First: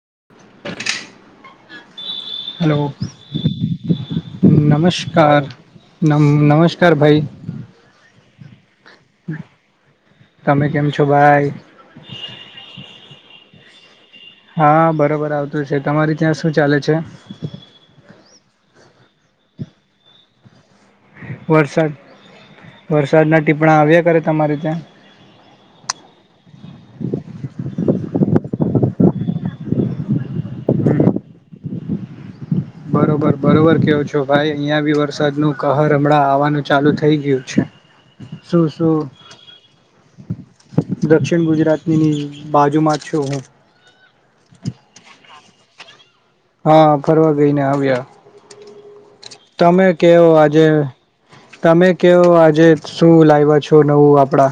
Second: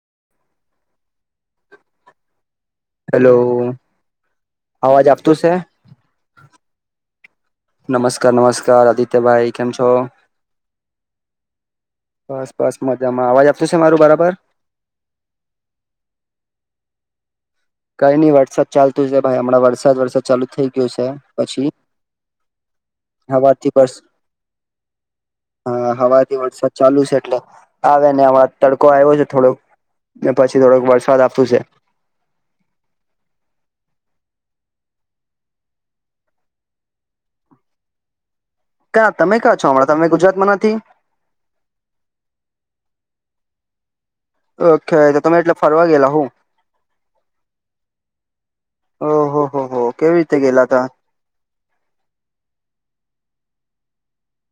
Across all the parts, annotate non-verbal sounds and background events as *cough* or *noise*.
*inaudible* Hello અવાજ આપતું નમસ્કાર છે નમ નમસ્કાર ભાઈ કાર આદિત્યભાઈ કેમ છો? તમે કેમ છો ભાઈ બસ બસ મજામાં અવાજ આ છે મારું બરાર હા બરોબર આવતું છે, તમારી ત્યાં શું ચાલે છે? કઈ નઈ વરસાદ ચાલતું છે, ભાઈ હમણાં વરસાદ વરસાદ ચાલુ થઈ ગયો છે પછી વરસાદ વરસાદના હવાથી ટીપણા બસ આવ્યા કરે તમારે ત્યાં હા હવાથી વરસાદ ચાલુ છે એટલે આવેને આમા તડકો આવ્યો છે થોડોક ને પછી થોડોક વરસાદ આવતું છે *inaudible* બરોબર, બરોબર કેવો છો ભાઈ, અહિયાં ભી વરસાદ નું કહર હમણાં આવવાનું ચાલુ થઈ ગયું છે. *unintelligible* શું કા તમે કા છો હમણાં? તમે ગુજ દક્ષિણ ગુજરાતની ની બાજુમાં જ છું હું ઓકે તો તમે એટલે ફરવા ગયેલા હો? હા ફરવા ગઈ ને આવ્યા ઓહો હો હો તમે કેવી કેવો રીતે ગયેલા આજે, તા તમે કેવો આજે જ શું લાવ્યા છો નવું? આપણા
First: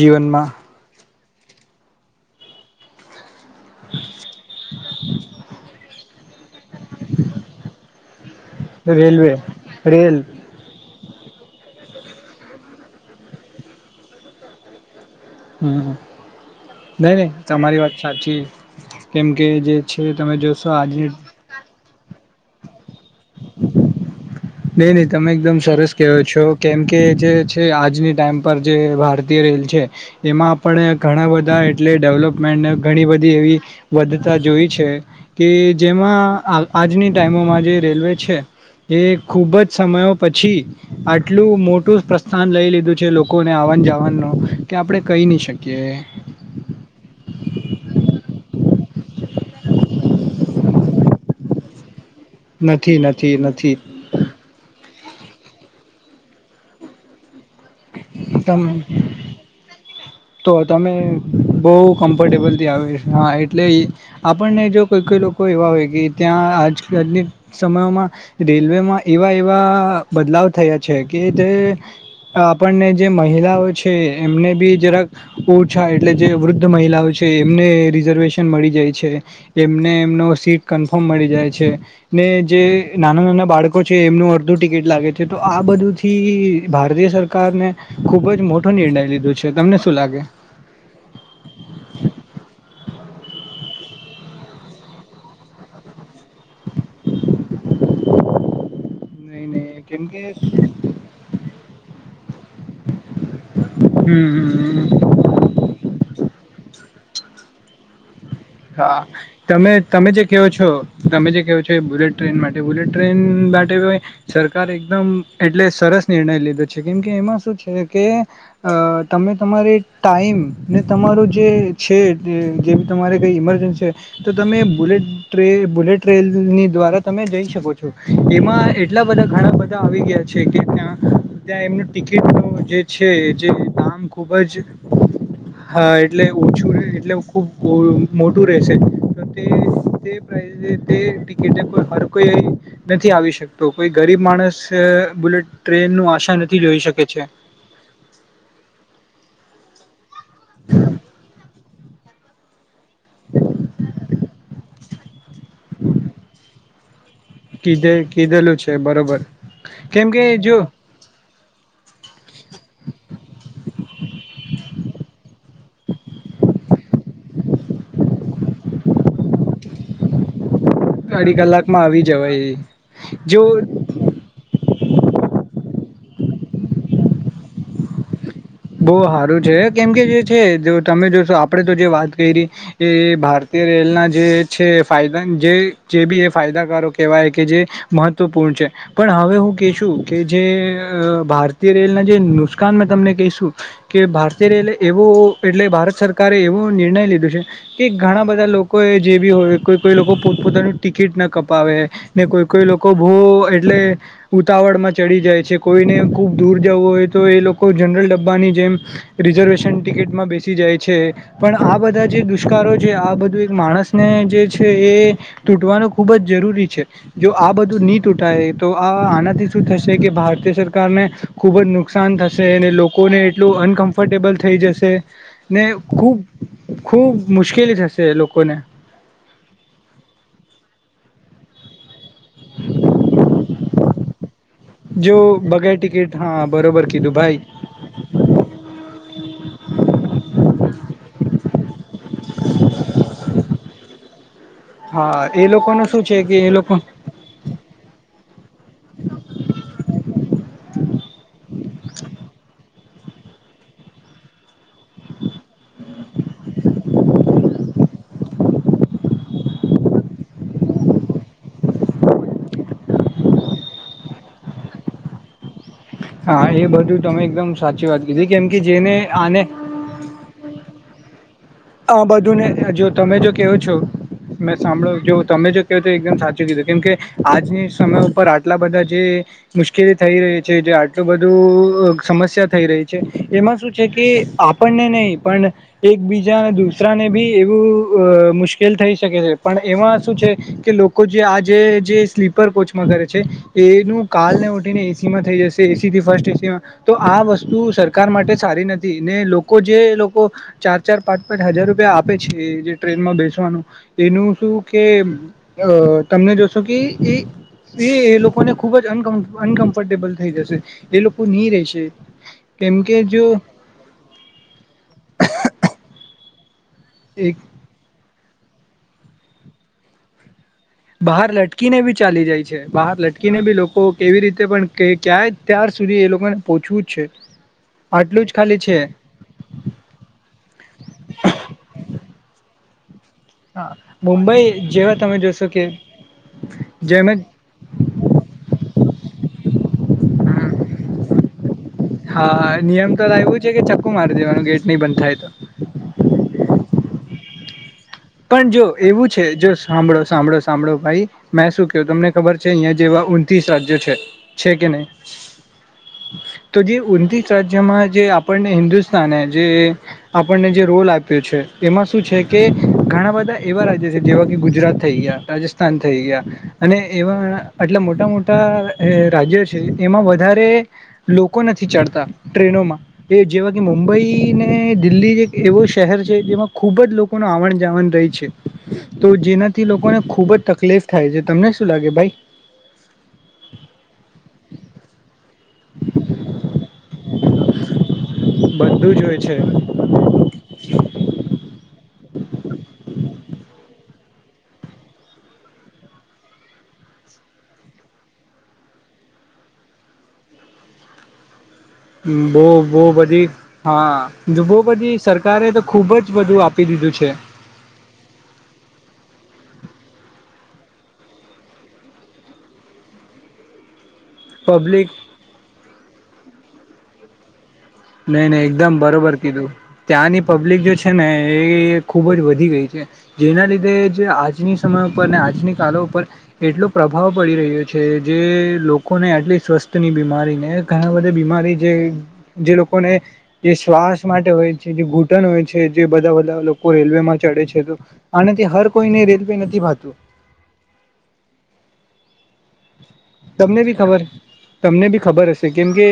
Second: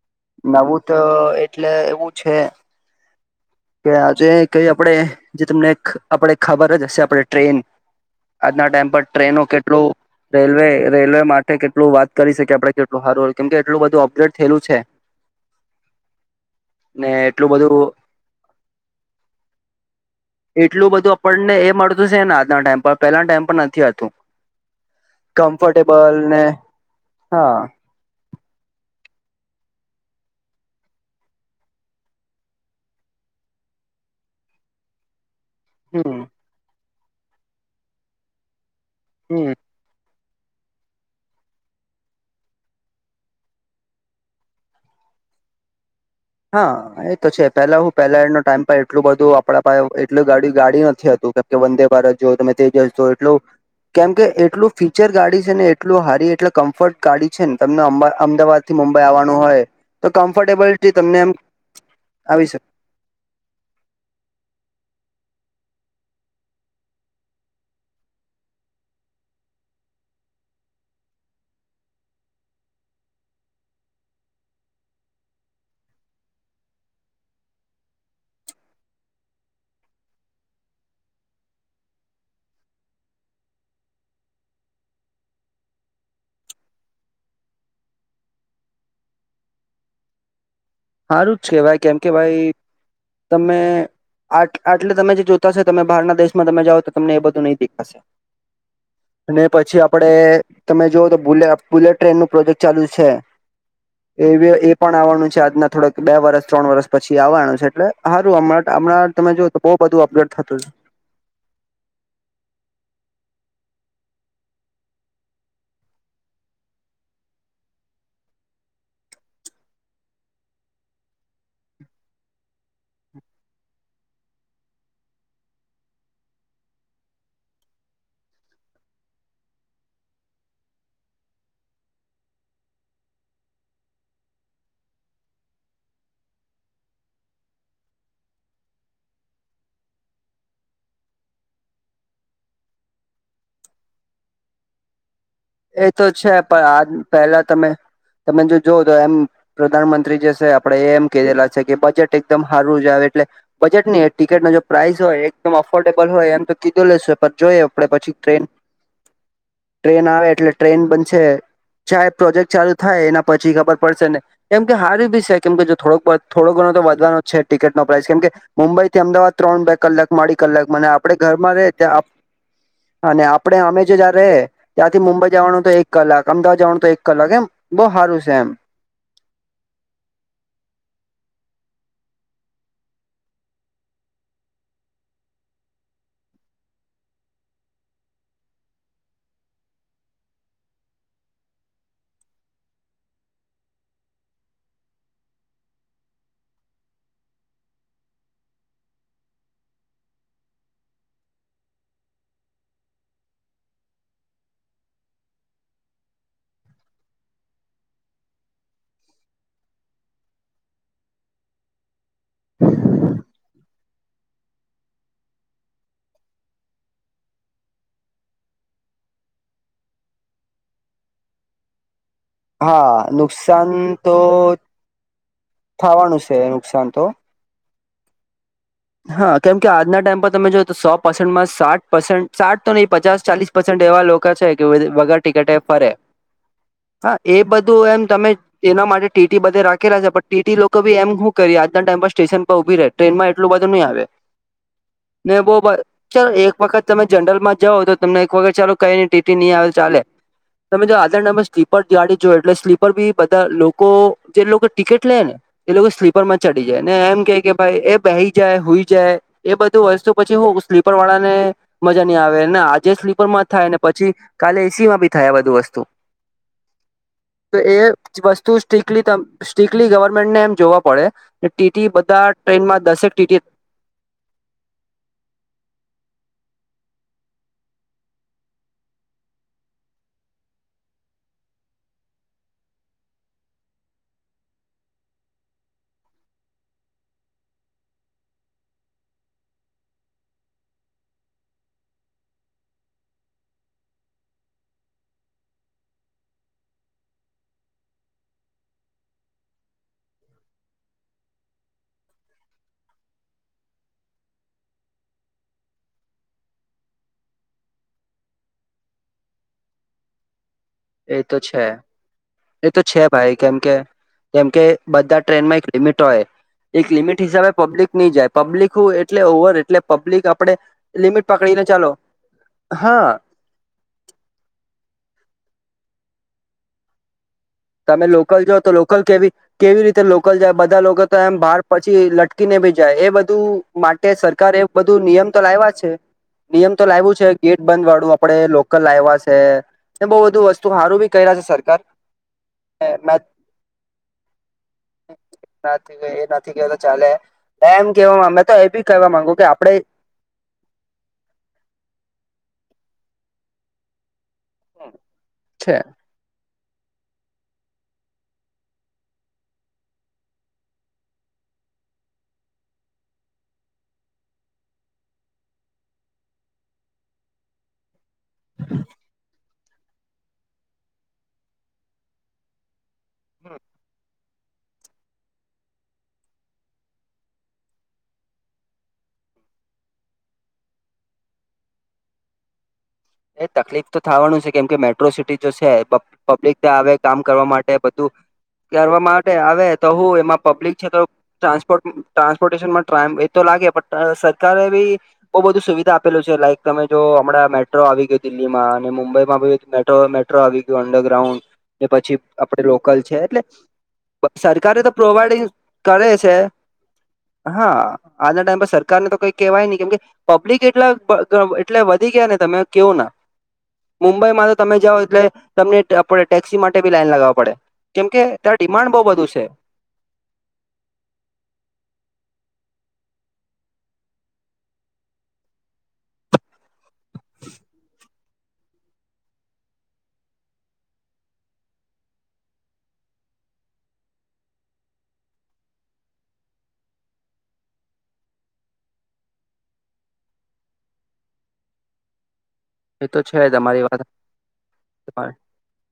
જીવનમાં નવું તો એટલે એવું છે કે આજે કઈ આપણેે જે તમને આપણે ખબર જ હશે આપણે ટ્રેન આજના ટાઈમ પર રેલવે ટ્રેનો કેટલું રેલ રેલવે રેલવે માટ તે કેટલું વાત કરી શકી આપડે કેટલું સારું હોય કેમ કે એટલું બધું અપગ્રેડ થયેલું છે હમ્મ ને નઈ નઈ એટલું તમારી બધું વાત સાચી કેમ કે જે છે તમે જોશો આજની ના ટાઈમ પર પહેલા ના ટાઈમ પર નથી હાલતું *inaudible* નહીં નહી તમે એકદમ સરસ કહો ને છો કેમકે જે હા છે આજની ટાઈમ પર જે ભારત તીય રેલ છે, એમાં આપણે ઘણા બધા એટલે ડેવલપમેન્ટ ઘણી બધી એવી વધ તા જોઈ છે. કે હમ જેમાં આ આજની ટાઈમોમાં જે રેલવે છે એ ખૂબ હમ જ સમયો પછી આટલું મોટું પ્રસ્થાન લઈ લીધું છે લોકોને આવન જાવનનું, કે આપણે કઈ કઈ ની શકીએ. હા એ તો છે, પેલા હું પેલાનો ટાઈમ ભાઈ એટલું બધું આપણા પાહે હોય, એટલું ગાડી ગાડી નથી હતું, કેમકે વંદે ભારત જો તમે *inaudible* નથી તો નથી એટલું નથી કેમ કે એટલું ફી ચર ગાડી છે ને, એટલું હારી એટલે કમ્ફર્ટ ગાડી છે ને તમને અમા અમદાવાદ તમે થી મુંબઈ આવવાનું હોય તો કમ્ફર્ટેબલ મે બહુ કમ્ફર્ટેબલ થી આવે રહીશું, હા એટલે ઇ આપણને જો કોઈ કોઈ લો કોઈ એવા હોય કે ત્યાં આજકલની સમયોમાં રેલવેમાં એવા-એવા બદલાવ આવુ થયો છે કે તે આપણને જે મહિલાઓ છે એમને ભી જરાક ઓછા એટલે જે વૃદ્ધ મહિલાઓ છે એમને રિઝર્વેશન મળી જાય છે એમને નો સીટ કન્ફર્મ મળી જાય છે. ને જે નાના-નાના બાળકો છે એમનું અડધું ટિકિટ લાગે છે. છે. આ બધુંથી ભારતીય સરકારને ખુબ જ મોટો નિર્ણય લીધો છે. તમને શું? શું લાગે? હારું જ કહેવાય કેમ કે ભાઈ તમે આટ આટલે તમે જે જોતા હશે તમે બહારના દેશમાં તમે જાઓ તો તમને એ બધું નહીં દેખાશે. અને નહી પછી નહી કેમ આપડે કે તમે જોવોતો બુલે બુલેટ ટ્રેનનો પ્રોજેક્ટ ચાલુ છે. એ એ પણ હમ આવવાનું છે આજના થોડાક બે વર્ષ ત્રણ વર્ષ પછી આવવાનું છે એટલે સારું હમણાં હા હમણાં જો તો તમે બહુ બધું તમે જે અપગ્રેડ કેહો થતું છો તમે જે કેહો છો બુલેટ ટ્રેન માટે બુલેટ ટ્રેન માટે સરકારે એકદમ એટલે સરસ નિર્ણય લીધો છે કેમ કે એમાં શું છે કે અ તમે તમારે ટાઈમ ને તમારો જે છે જેમ તમારે કંઈ ઇમરજન્સી હોય તો તમે બુલેટ ટ્રેન ટ્રેનની દ્વારા તમે જઈ શકો છો. એમાં એટલા બધા ઘણા બધા આવી ગયા છે કે ત્યાં ત્યાં એમનું ટિકિટનું જે છે. જે દામ ખૂબ જ હા એટલે ઓછું એટલે ખૂબ મોટું રહેશે. તે તે પ્રાઈસે તે ટિકિટે કોઈ હર કોઈ નથી આવી શકતો કોઈ ગરીબ માણસ બુલેટ એ તો ટ્રેનનું છે આશા નથી પણ જોઈ આજ શકે છે પહેલા તમે તમે જો જોવ તો એમ પ્રધાનમંત્રી જે તે આપડે એમ કેરેલા. છે કે બજેટ એકદમ હારું જ આવે એટલે બજેટ નહીં ટિકિટ ન જો પ્રાઇસ હોય એકદમ અફોર્ડેબલ હોય એમ તો કીધું લેશે પર જોઈ આપે કીધે પછી કીધેલું છે બરોબર ટ્રેન-ટ્રેન કેમ કે આવે. એટલે જો ટ્રેન બનશે ચાહે પ્રોજેક્ટ ચાલુ થાય એના પછી ખબર પડશે ને. કેમ કે હારી બી છે કેમ કે જો થોડોક બોહત થોડો ઘણો તો વધવાનો જ છે ટિકિટનો પ્રાઇસ કેમ કે મુંબઈથી અમદાવાદ ત્રણ બે કલાકમા અડી કલાક. મને આપડે અઢી ઘરમાં રેહ કલાકમાં ત્યાં આવી જવાય આપ અને જો આપડે અમે જે જ્યાં રેહ. ત્યાંથી મુંબઈ જવાનું તો એક કલાક. અમદાવાદ જવાનું તો એક કલાક. એમ બહુ હારું છે એમ. બોહ હારું છે કેમ કે જે છે જો તમે જો આપણેે તો જે વાત કરી એ ભારતીય રેલના જે છે જે ફાયદાન બી એ ફાયદાકારો કેહેવાય કે જે મહત્વપૂર્ણ છે. કે પણ હવે હું કેશું કે જે અ ભારતીય રેલના જે નુસકાન મેં તમને કહીશું. કે ભારતીય રેલવે એવો એટલે ભારત સરકારે એવુ નિર્ણય લીધો છે કે ઘણા બધા લોકોએ જેભી હોય કોઈ-કોઈ લોકો પોતપોતાનું ટિકિટ ના કપાવે ને કોઈ-કોઈ લોકો બો એટલે ઉતાવળમાં ચડી જાય છે. કોઈને ખુબ દૂર જવું હોય તો એ લોકો જનરલ ડબ ડબ્બાની જેમ રિઝર્વેશન ટિકિટમાં બેસી જાય છે પણ આ બધા જે દુષ્કારો છે આ બ બધું એજ માણસને જે છે એ તૂટવાનું ખુબ જ જરૂરી છે. જો આ બધું નહી તૂટ થાય એતો. આ આનાથી શું થશે કે ભારતીય સરકારને ખુબ જ નુકસાન થશે અને લોકો હા લોકોને એટલું નુકસાન તો અનકમ્ફર્ટેબલ થઈ જશે ને થવાનું છે નુકસાન તો ખૂબ-ખૂબ મુશ્કેલી થશે. તે એ લોકોને. હા કેમ કે આજના ટાઈમ પર તમે જો તો સો પર્સન્ટમાં સાત પર્સેન્ટ સાટ તો નહી પચાસ ચાલીસ પર્સેન્ટ એવા લોકો છે કે વગર જો ટિકિટે બગેર ફરે. ટિકિટ હા બરોબર કીધું હા એ ભાઈ બધું એમ તમે એના માટે ટીટી બધે રાખેલા છે પણ ટીટી લોકો ભી એમ શું કરી આજે આજના ટાઈમ પર સ્ટેશન પર ઉભી રહે ટ્રેનમાં એટલું બધું નહીં આવે. હા. ને એ બહુંબર લોકોનું શું છે કે ચાલ એ એક લોકો વખત તમે જનરલ માં જાઓ તો તમને એક વખત ચાલો કઈ નહી ટીટી ની આવે ચાલે. તમે જો આધારણમે સ્લીપર જાડી જો એટલે સ્લીપ ઉપર બી બધા લોકો જે લોકો ટિકિટ લે ને એ લોકો સ્લીપર માં ચડી જાય ને એમ કે કે ભાઈ એ બેહી. જાય હુંઈ જાય એ બધું વસ્તુ પછી હું સ્લીપર વાળાને મજા ની આવે આજે સ્લીપર માં થાય ને પછી કાલે એસી માં ભી થાય આ બધું વસ્તુ. હા એ બધું તમે એકદમ તો એ સાચી વાત કીધી કેમ વસ્તુ કે જેને સ્ટકલી આને સ્ટ્રીકલી ગવર્મેન્ટને એમ જોવા પડે ટીટી બધા ટ્રેન માં દસેક ટીટી કે છો મેં સાંભળો જો તમે જો કે તો એકદમ સાચું કીધું કેમ કે આજની સમય ઉપર આટલા બધા જે મુશ્કેલી થઈ રહી છે જે આટલું બધું સમસ્યા થઈ રહી છે એમાં શું છે કે આપણને નહી પણ એક બીજ દુરાને બી એવું મુશ્કેલ થઈ શકે છે પણ એમાં શું છે કે લોકો જે આખ જે જે સ્લીપર કોચમાં કરે છે એનું કાલ ને ઉઠીને એસી માં થઈ જશે એસી થી ફર્સ્ટ તો આ વસ્તુ સરકાર માટે સારી નથી ને લોકો જે લોકો ચ ચાર પાંચ પાચ હજાર રૂપિયા આપે છે જે ટ્રેનમાં બેસવાનું એનું શું કે તમને જોશો કે એ એ એ લોકોને ખુબ જ અનકમ્ફર્ટેબલ થઈ જશે એ લોકો તો નહી છે રહેેશે એ તો છે ભાઈ કેમકે કેમકે બધા ટ્રેનમાં એક લિમિટ એક લિમિટ એક હિસાબે પબ્લિક નહી જાય પબ્લિક એટલે ઓવર એટલે પબ્લિક આપડે બહાર લિમિટ પકડીને લટકીને ચાલો બી ચાલી જાય છે બહાર હા લટકીને બી લોકો કેવી રીતે પણ ક્યાય અત્યાર સુધી એ લોકોને પોહોંચવું જ છે તમે આટલું જ લોકલ જો ખાલી તો છે લોકલ કેવી કેવી રીતે લોકલ જાય બધા લોકો તો એમ બહાર પછી લટકીને બી જાય એ બધું માટે સરકારે મુંબઈ જેવા બધું તમે નિયમ તો જોશો કે લાવવા છે નિયમ તો જેમ લાવું છે જ ગેટ બંધ વાળું આપડે લોકલ લાવવા છે બહુ બધું વસ્તુ સારું બી કર્યા છે સરકાર હા એ નિયમ તો લાવ્યું છે કે ચક્કુ મારી દેવાનું ગેટ નહી બંધ થાય તો નથી ચલે હે. પણ જો એવું છે, જો આપડે સાંભળો સાંભળો સાંભળો ભાઈ મે શું ક તમને ખબર છે. છે, અહિયાં જેવા ઉતસ રાજ્યો છે. છે કે નહી? છે. તો જે તસ રાજ્યમાં જે આપણને હિન્દુસ્તાને જે આપણને જે રોલ આપ્યો છે. એમાં શું છે કે ઘણા બધા એવા રાજ્ય છે, જેવા કે ગુજરાત થઈ ગયા, રાજસ્થાન થઈ ગયા, અને એવા એટલે મોટા મોટા રાજ્યો છે એમાં વધારે લોકો નથી ચડતા ટ્રેનોમાં એ જેવા કે મુંબઈ ને દિલ્હી એક એવો શહેર છે જેમાં ખુબ જ લોકો ન આવણ આવન જાવન રહે છે, તો જેનાથી લોકોને ખુબ જ તકલીફ થાય છે. તમને શું લાગે ભાઈ? હ. એ તકલીફ તો થવાનું છે કેમ કે મેટ્રો સિટી જો છે, પબ્લિક ત આવે કામ કરવા માટે વધુ બધું કરવા જ હોય માટે છે આવે તો હું એમાં પબ્લિક છે, તો ટ્રાન્સપોર્ટ ટ્રાન્સપોર્ટેશનમાં ટ ટાઈમ તો લાગે પણ સરકારે બી બહુ બધુ સુવિધા આપેલું છે. લાઈક તમે જો હમણાં મે મેટ્રો આવી ગયો દિલ્હીમાં અને મુંબઈમાં મેટ્રો આવી ગયો અંડરગ્રાઉન્ડ ને પછી બહુ આપડે બો લોકલ છે પધી એટલે હા બહ સરકારે તો પછી પ્રોવાઈડિંગ સરકારે તો ખુબ જ કરે છે બધું આપી દીધ દીધું છે. હા, આજના ટાઈમ પર સરકારને તો કઈ કેવાય નહી. કેમ કે પબ્લિક એટલા એટલે વધી ગયા ને તમે કેવો ના મુંબઈમાં તો તમે પબ્લિક જાઓ એટલે તમને આપણે ટેક્સી માટે બી લાઈઇન લગાવવા પડે. કેમ કે નહી નહી ત્યાં એકદમ ડિમાન્ડ બહુ બરોબર બધું છે કીધું. ત્યાંની પબ્લિક જે છે ને એ ખુબ જ વધી ગઈ છે. જેના લીધે જ આજની સમય ઉપર, આજની કાળો ઉપર એટલો પ્રભાવ પડી રહ્યો છે. જે લોકોને આટલી સ્વસ્થ ની બીમારી ને ઘણા બધી બીમારી જે જે લોકોને જે શ્વાસ માટે હોય છે, જે ઘૂંટન હોય છે, જે બધા બધા લોકો રેલવે માં ચડ હર કોઈને રેલવે નથી ભતું એ તો છે તમને બી તમારી વાત ખબર, તમને બી ખબર તમારે. હશે કેમ કે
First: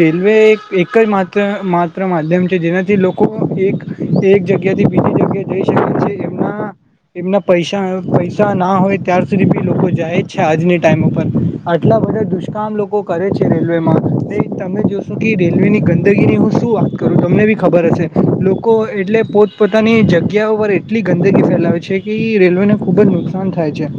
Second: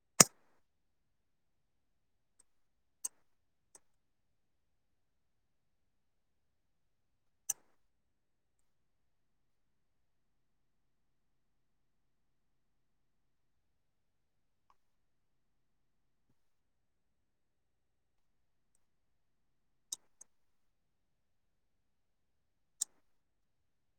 રેલવે એક એકત્ર માત્ર માધ્યમ છે જેનાથી લોકો એક એક જગ્યાથી બીજી જઈ શકે છે. એમના એમના પૈસા પૈસા ના હોય ત્યાર સુધી બી લોકો જાય જ છે. આજની ટાઈમ પણ આટલા બધા દુષ્કામ લોકો કરે છે. રેલવેમાં તે તમે જોશો કે રેલવે ની ગંદગીની શું શું વાત કરું તમને બી ખબર હશે લોકો એટલે પોત પોતાની જગ્યા પર એટલી ગંદગી ફેલાવે ફેલાવે છે, કે એ રેલવે ને ખુબ જ નુકસાન થાય છે.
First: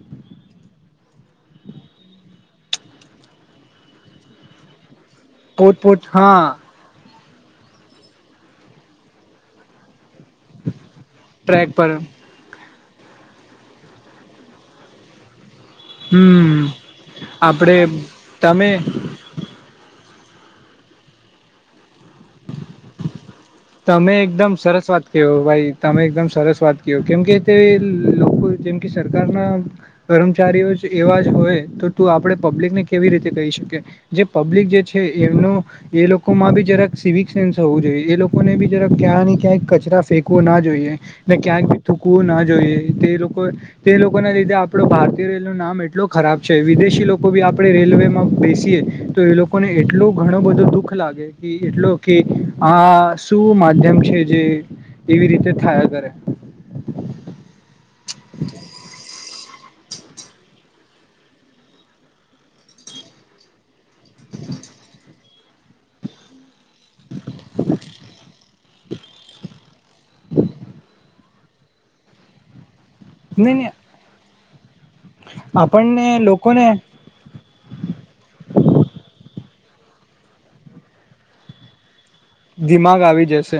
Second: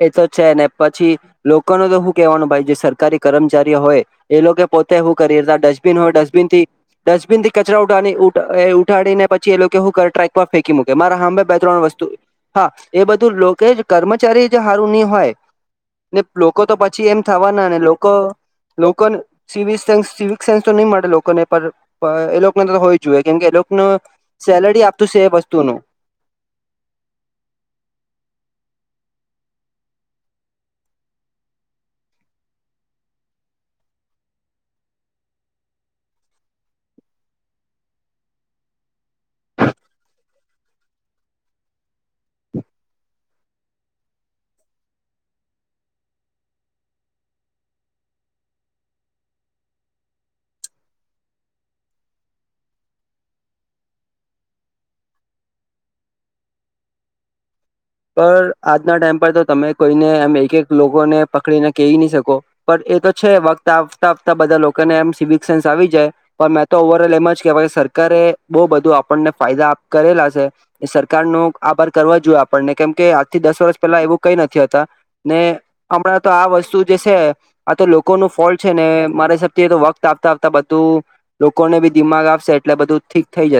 એ તો છે ને પછી લોકોનું તો હું કેવાનું ભાઈ જે સરકારી કર્મચારીઓ હોય એ લોકો પોતે હું કરીએ ડસ્ટબિન પોતપોત હોય હા ડસ્ટબિન થી ડસ્ટબિન થી કચરા ઉાઠા ઉઠાડીને પછી એ લોકો હું કર ટ્રક ફેંકી મૂકે મારા હામે બે ટ્રેક ત્રણ પર વસ્તુ હા એ બધું લોકો કર્મચારી જો હારુ ની હોય. ને લોકો તો હમ પછી એમ થવાના આપડે ને લોકો તમે લોકો સિવિક સેન્સ સિવિક સેન્સ તો નહી મળે લોકોને પણ એ લોકો ને તો હોવી જોએ. તમે એકદમ સરસ વાત ક્યો એ ભાઈ વસ્તુનું તમે એકદમ સરસ વાત ક્યો કેમ કે તે લોકો જેમ કે સર સરકારના કર્મચારીઓ જ એવા જ હોય તો તું આપડે પબ્લિકને કેવી રીતે કહી શકી. જે પબ્લિક જે છે, એમનો એ લોકોમાં બી જરાક સિવિક સેન્સ હોવું જોઈએ. એ લોકો લોકોને બી જરા ક્યાંય ને ક્યાંક કચરા ફેંકવું ના જોઈએ, ને ક્યાંય બી થૂકવું ના જોઈએ. તે લોકો તે લોકોને લીધે આપડો ભારતીય રેલ નું નામ એટલો ખરાબ છે વિદેશી લોકો ભી આપડા રેલવેમાં બેસીએ તો એ લોકોને એટલો ઘણો બધો દુઃખ લાગે કે એટલો કે આ શું માધ્યમ છે. જે એવી રીતે થયા કરે પર આજના ટાઈમ પર તો તમે કોઈને અમે એક એક લોકોને પકડીને કહી નહી શકો પણ એ તો છે વત તા *unintelligible* બધા લોકોને એમ સિવિક સેન્સ આવી જાય પણ તો ઓવર ઓલ એમ જ કેહેવાય કે સરકારે બહુ બધું આપણને ફાયદા આપતા રહેલા છે સરકાર નો આભાર કરવા જોએ આપણને કેમ કે આજ થી નહી દસ નહી વર્ષ પેલા એવું કઈ નથી હતા ને આપણને હમણાં તો આ લોકોને વસ્તુ જે છે આ તો લોકો નો ફોલ છે ને મારે છે એતો વક્ત આવતા આવતા બધું લોકોને બી દિમાગ આપશે એટલે બધું દિમાગ ઠીક આવી થઈ જશે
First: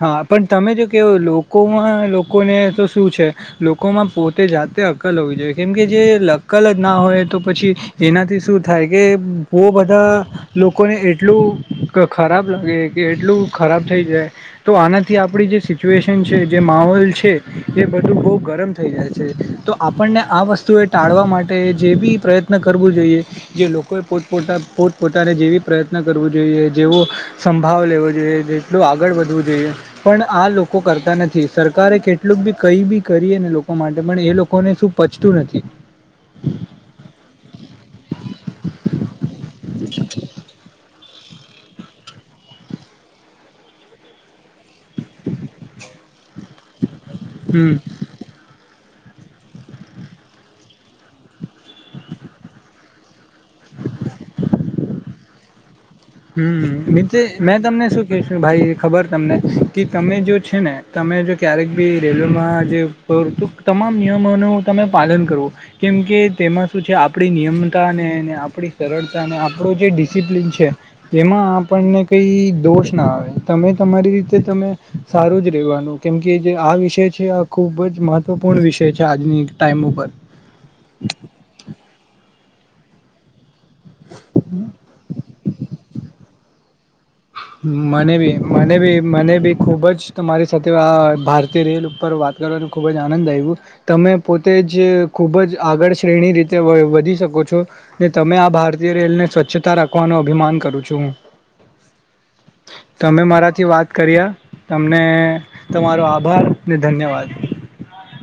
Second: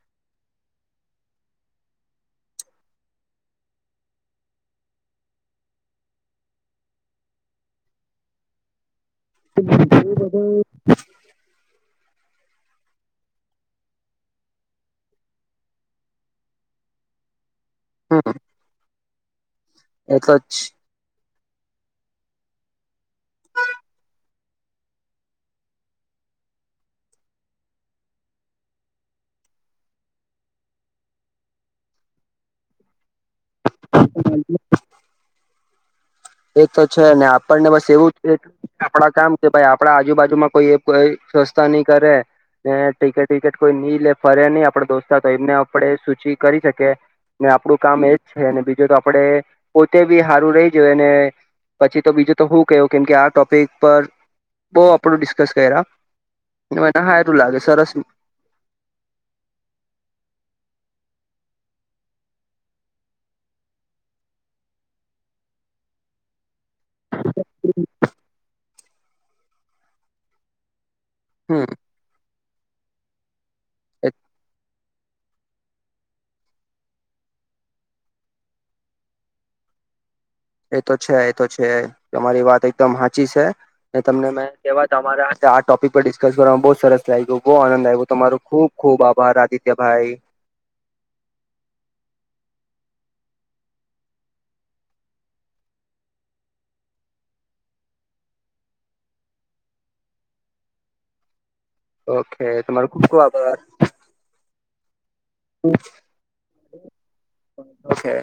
હા પણ તમે જો કેવ લોકોમાં લોકોને તો શું છે, લોકોમાં પોતે જાતે અક્કલ હોવી જોઈએ, કેમ કે જે અક્કલ જ ના હોય તો પછી એનાથી શું થાય કે બોવ એ બધા બધું લોકોને એટલું ખરાબ લાગે કે એટલું ખરાબ થઈ જાય તો આનાથી આપણી જે સિચ્યુએશન છે, જે માહોલ છે એ બધું બહું હમ ગરમ થઈ જાય છે તો આપણને એટલો આ વસ્તુ એ ટાળવા મા તે જે બી પ્રયત્ન કરવું જોઈએ જે લોકોએ પોતપોતા પોતપોતાને જેવી પ્રયત્ન કરવો જોઈ એ જેવો સંપ ભાગ લેવો જોઈએ જેટલું આગળ વધવું જોઈએ પણ આ લોકો કરતા નથી, સરકારે કેટલુંક બી કઈ બી કરીએ ને લોકો માટે પણ એ જ લોકોને શું પચતું નથી. એ તો છે ને આપણને બસ એવું જ કે આપણા કામ કે ભાઈ આપણા આજુબાજુમાં કોઈ એ સસ્તા નહી કરે ને ટિકેટ વિકેટ કોઈ ની લે ફરે ની આપડે રોજ ના ટાઇમે આપડે સૂચિ કરી શકીએ ને હમ આપડું કામ એજ છે અને બીજું *unintelligible* જો તો આપડે પોતે બી હારું રહી જોયને પછી તો બીજું તો હું કેવું કેમ કે આ ટોપિક પર બવ આપડે ડિસ્કસ કર્યા. હમ્મ મને *unintelligible* સારું મેં લાગે તમને સરસ શું કેશુ ભાઈ ખબર તમને કે તમે જો છે ને તમે જો ક્યારેક બી રેલવેમાં જે તમામ નિયમોનું તમે પાલન કરો કેમ કે તેમાં શું છે આ આપડી નિયમતાને આપડી સરળતા અને આપણું જે ડિસિપ્લિન છે એમાં હમ આપણને કઈ દોષ ના આવે. તમે તમારી રીતે તમે સારું જ રહેવાનું કેમ કે જે આ વિષય છે આ ખુબ જ મહત્વપૂર્ણ વિષય છે, આજની ટાઈમ ઉપર એ તો છે એ તો છે તમારી વાત એકદમ હાચી છે, અને તમને મેં કેવા તમારા આ ટોપિક પર ડિસ્કસ કરવામાં બઉ સરસ લાગ્યું બહુ આનંદ આવ્યો મને તમારો બી ખુબ મને ખુબ બી મને આભાર બી ખુબ જ આદિત્યભાઈ તમારી સાથે આ ભારતીય રેલ ઉપર વાત કરવાની ખૂબ જ આનંદ આયવો તમે પોતે જ ખૂબ જ આગળ શ્રેણી રીતે વધી શકો છો તમે આ ભારતીય રેલને સ્વચ્છતા રાખવાનો અભિમાન કરું છું હું. ઓકે તમારો ખુબ ખુબ તમે આભાર મારાથી વાત કર્યા તમને તમારો આભાર ને ધન્યવાદ. *inaudible* ઓકે